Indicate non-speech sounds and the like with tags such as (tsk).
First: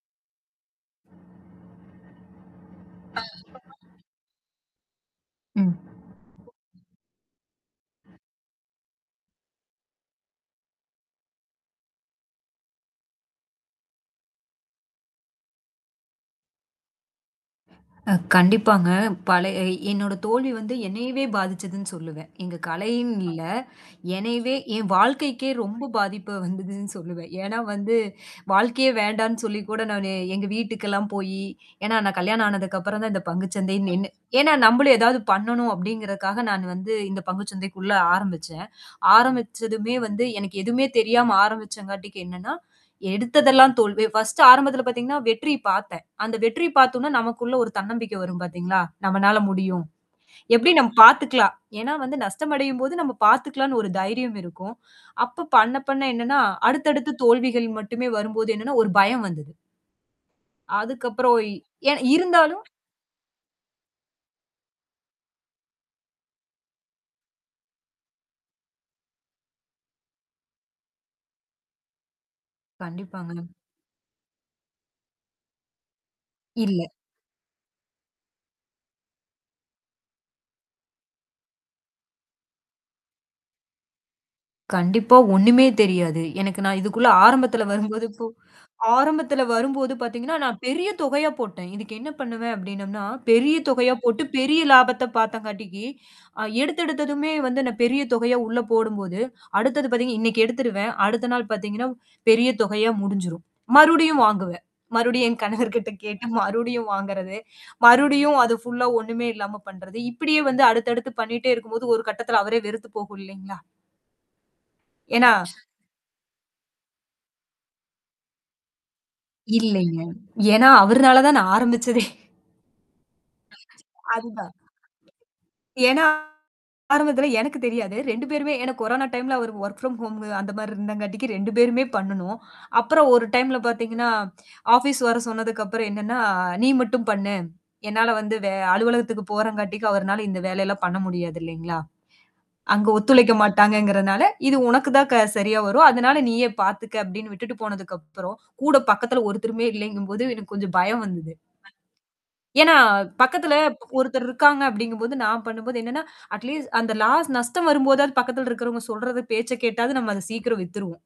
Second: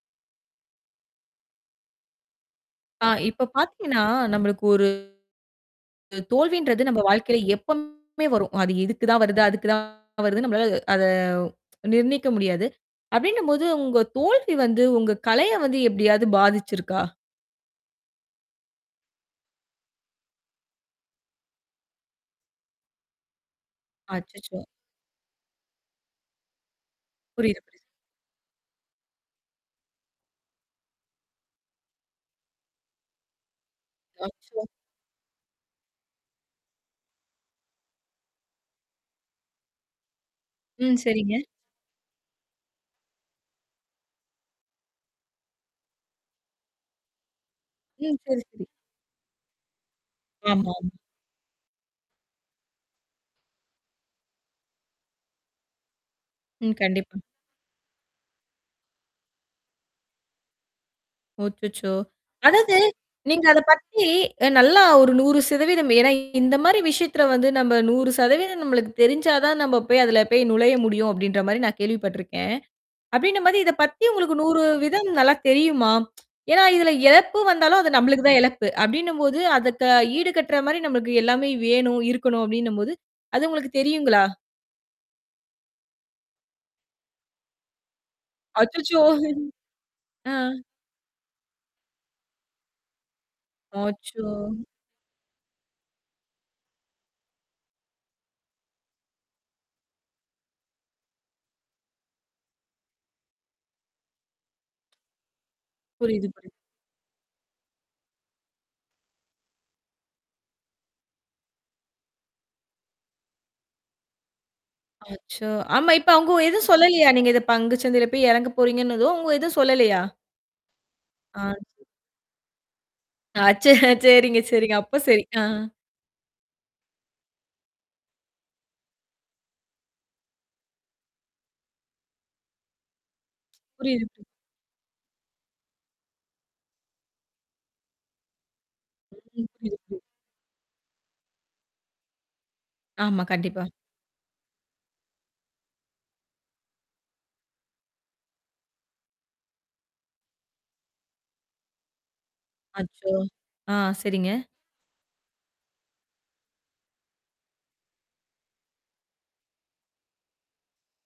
ஆ இப்ப (unintelligible) பார்த்தீங்கன்னா, நம்மளுக்கு ஒரு ம். அ தோல்வின்றது நம்ம வாழ்க்கையில எப்பவுமே வரும். அது இதுக்கு தான் வருது, அதுக்கு தான் வருது நம்மளால அத (tsk) நிர்ணயிக்க முடியாது. அப்டின்னும்போது உங்க தோல்வி வந்து உங்க கலைய வந்து எப்டியாவது பாதிச்சிருக்கா? அ கண்டிப்பாங்க. பழ எ என்னோட தோல்வி வந்து என்னையவே பாதிச்சதுன்னு சொல்லுவேன். எங்க கலைன்னு இல்ல, என்னயவே அச்சச்சோ! என் வாழ்க்கைக்கே ரொம்ப பாதிப்பு வந்ததுன்னு சொல்லுவேன். ஏன்னா புரியது, புரியுது. வந்து, வாழ்க்கையே வேண்டான்னு சொல்லி கூட நான் எங்க வீட்டுக்கெல்லாம் போயி, ஏன்னா நான் கல்யாணம் ஆனதுக்கு அப்புறம் தான் இந்த பங்கு சந்தைன்னு நின்னு ஏன்னா அச்சோ! நம்மளும் ஏதாவது பண்ணணும் அப்படிங்கறக்காக நான் வந்து இந்த பங்கு சந்தைக்குள்ள ஆரம்பிச்சேன். ஆரம்பிச்சதுமே வந்து எனக்கு எதுவுமே ம். தெரியாம சரிங்க. ஆரம்பிச்சங்காட்டிக்கு என்னன்னா, எடுத்ததெல்லாம் தோல்வி. 1 ஆரம்பத்தில பார்த்தீங்கன்னா, வெற்றி பார்த்தேன். அந்த வெற்றி பார்த்தோனா நமக்குள்ள ஒரு தன்னம்பிக்கை ம். வரும் சரி, சரி. பார்த்தீங்களா? நம்மனால முடியும். எப்டி ஆமாம். நம்ம பார்த்துக்கலாம். ஏன்னா வந்து, நஷ்டமடையும்போது நம்ம பார்த்துக்கலான்னு ஒரு தைரியம் இருக்கும். அப்ப பண்ண பண்ண என்னன்னா, ம். அடுத்தடுத்து கண்டிப்பா. தோல்விகள் மட்டுமே வரும்போது என்னன்னா, ஒரு பயம் வந்தது. அதுக்கப்புறம் ஒ ஒய் எ அச்சச்சோ! இருந்தாலும் அதாவது, நீங்க அத பத்தி நல்லா ஒரு 100% ஏன்னா இந்த மாரி விஷயத்தில வந்து நம்ம 100% நம்மளுக்கு தெரிஞ்சா தான் நம்ம போய் அதில போய் நுழைய முடியும் அப்டின்ற மாரி நான் கேள்விப்பட்டுருக்கேன். அப்டின்ற கண்டிப்பாங்க. மாரி இத பத்தி உங்களுக்கு 100 சதவீதம் நல்லா தெரியுமா? (tsk) ஏன்னா இல்ல. இதுல இழப்பு வந்தாலும் அது நம்மளுக்கு தான் இழப்பு, அப்டின்னும்போது, அத ஈடு கட்டுற மாரி நம்மளுக்கு எல்லாமே வேணும் இருக்கணும் அப்டின்னும்போது, அது உங்களுக்கு தெரியுங்களா? கண்டிப்பா ஒண்ணுமே தெரியாது. எனக்கு நான் இதுக்குள்ள ஆரம்பத்தில வரும்போது இப்போ அச்சச்சோ! ஆரம்பத்தில வரும்போது ஆ. பார்த்தீங்கன்னா, நான் பெரிய தொகையா போட்டேன். இதுக்கு என்ன பண்ணுவேன் அப்டின்னோம்னா, பெரிய தொகையா போட்டு அச்சோ! பெரிய லாபத்த பார்த்தங்காட்டிக்கு, அ எடுத்த எடுத்ததுமே வந்து நான் பெரிய தொகையா உள்ள போடும்போது, அடுத்தது பார்த்தீங்கன்னா இன்னைக்கு எடுத்துருவேன். அடுத்த நாள் பார்த்தீங்கன்னா பெரிய தொகையா முடிஞ்சிரும். மறுபடியும் வாங்குவேன். மறுபடியும் என் கணவர்கிட்ட கேட்டு புரியுது, புரியுது. மறுபடியும் வாங்குறது. மறுபடியும் அது ஃபுல்லா ஒண்ணுமே இல்லாம பண்றது. இப்படியே வந்து அடுத்தடுத்து பண்ணிட்டே இருக்கும்போது ஒரு கட்டத்தில அவரே வெறுத்து போகும் இல்லைங்களா? ஏன்னா அச்சோ! (sneezes) ஆமா, இப்ப அவுங்க எதுவும் சொல்லலையா? நீங்க இத பங்கு சந்தையில போய் இறங்க போறீங்கன்னதோ, அவுங்க எதுவும் இல்லைங்க. சொல்லலையா? ஏன்னா அவருனால தான் ஆ. நான் சரி. ஆரம்பிச்சதே. அச்ச (chuckles) சரிங்க, அதுதான். சரிங்க. அப்போ சரி. ஆ. ஏன்னா ஆரம்பத்தில எனக்கு தெரியாது. 2 பேருமே ஏன்னா கொரோனா டைம்ல அவரு வொர்க் ஃப்ரம் ஹோம் அந்த மாரி இருந்தங்காட்டிக்கு 2 பேருமே பண்ணணும். அப்புறம் ஒரு டைம்ல புரியுது, பார்த்தீங்கன்னா, புரியுது. ஆஃபீஸ் வர சொன்னதுக்கப்புறம் என்னன்னா, நீ மட்டும் பண்ணு. என்னால வந்து வே அலுவலகத்துக்கு ம். போறங்காட்டிக்கு (unintelligible) அவர்னால இந்த வேலையெல்லாம் பண்ண முடியாது இலைங்களா? அங்க ஆமா, ஒத்துழைக்க கண்டிப்பா. மாட்டாங்கங்கிறனால, இது உனக்கு தான் க சரியா வரும். அதனால நீயே பார்த்துக்க அப்டின்னு விட்டுட்டு போனதுக்கப்புறம், கூட பக்கத்தில ஒருத்தருமே இல்லைங்கும்போது எனக்கு கொஞ்சம் பயம் வந்தது. ஏன்னா, அச்சோ! பக்கத்துல ஆ, ஒருத்தர் சரிங்க. இருக்காங்க அப்டிங்கும்போது நான் பண்ணும்போது என்னன்னா, அட் லீஸ்ட் அந்த லாஸ் நஷ்டம் வரும்போதாவது பக்கத்தில இருக்கிறவங்க சொல்றத பேச்ச கேட்டாது நம்ம அத சீக்கிரம் வித்துருவோம்.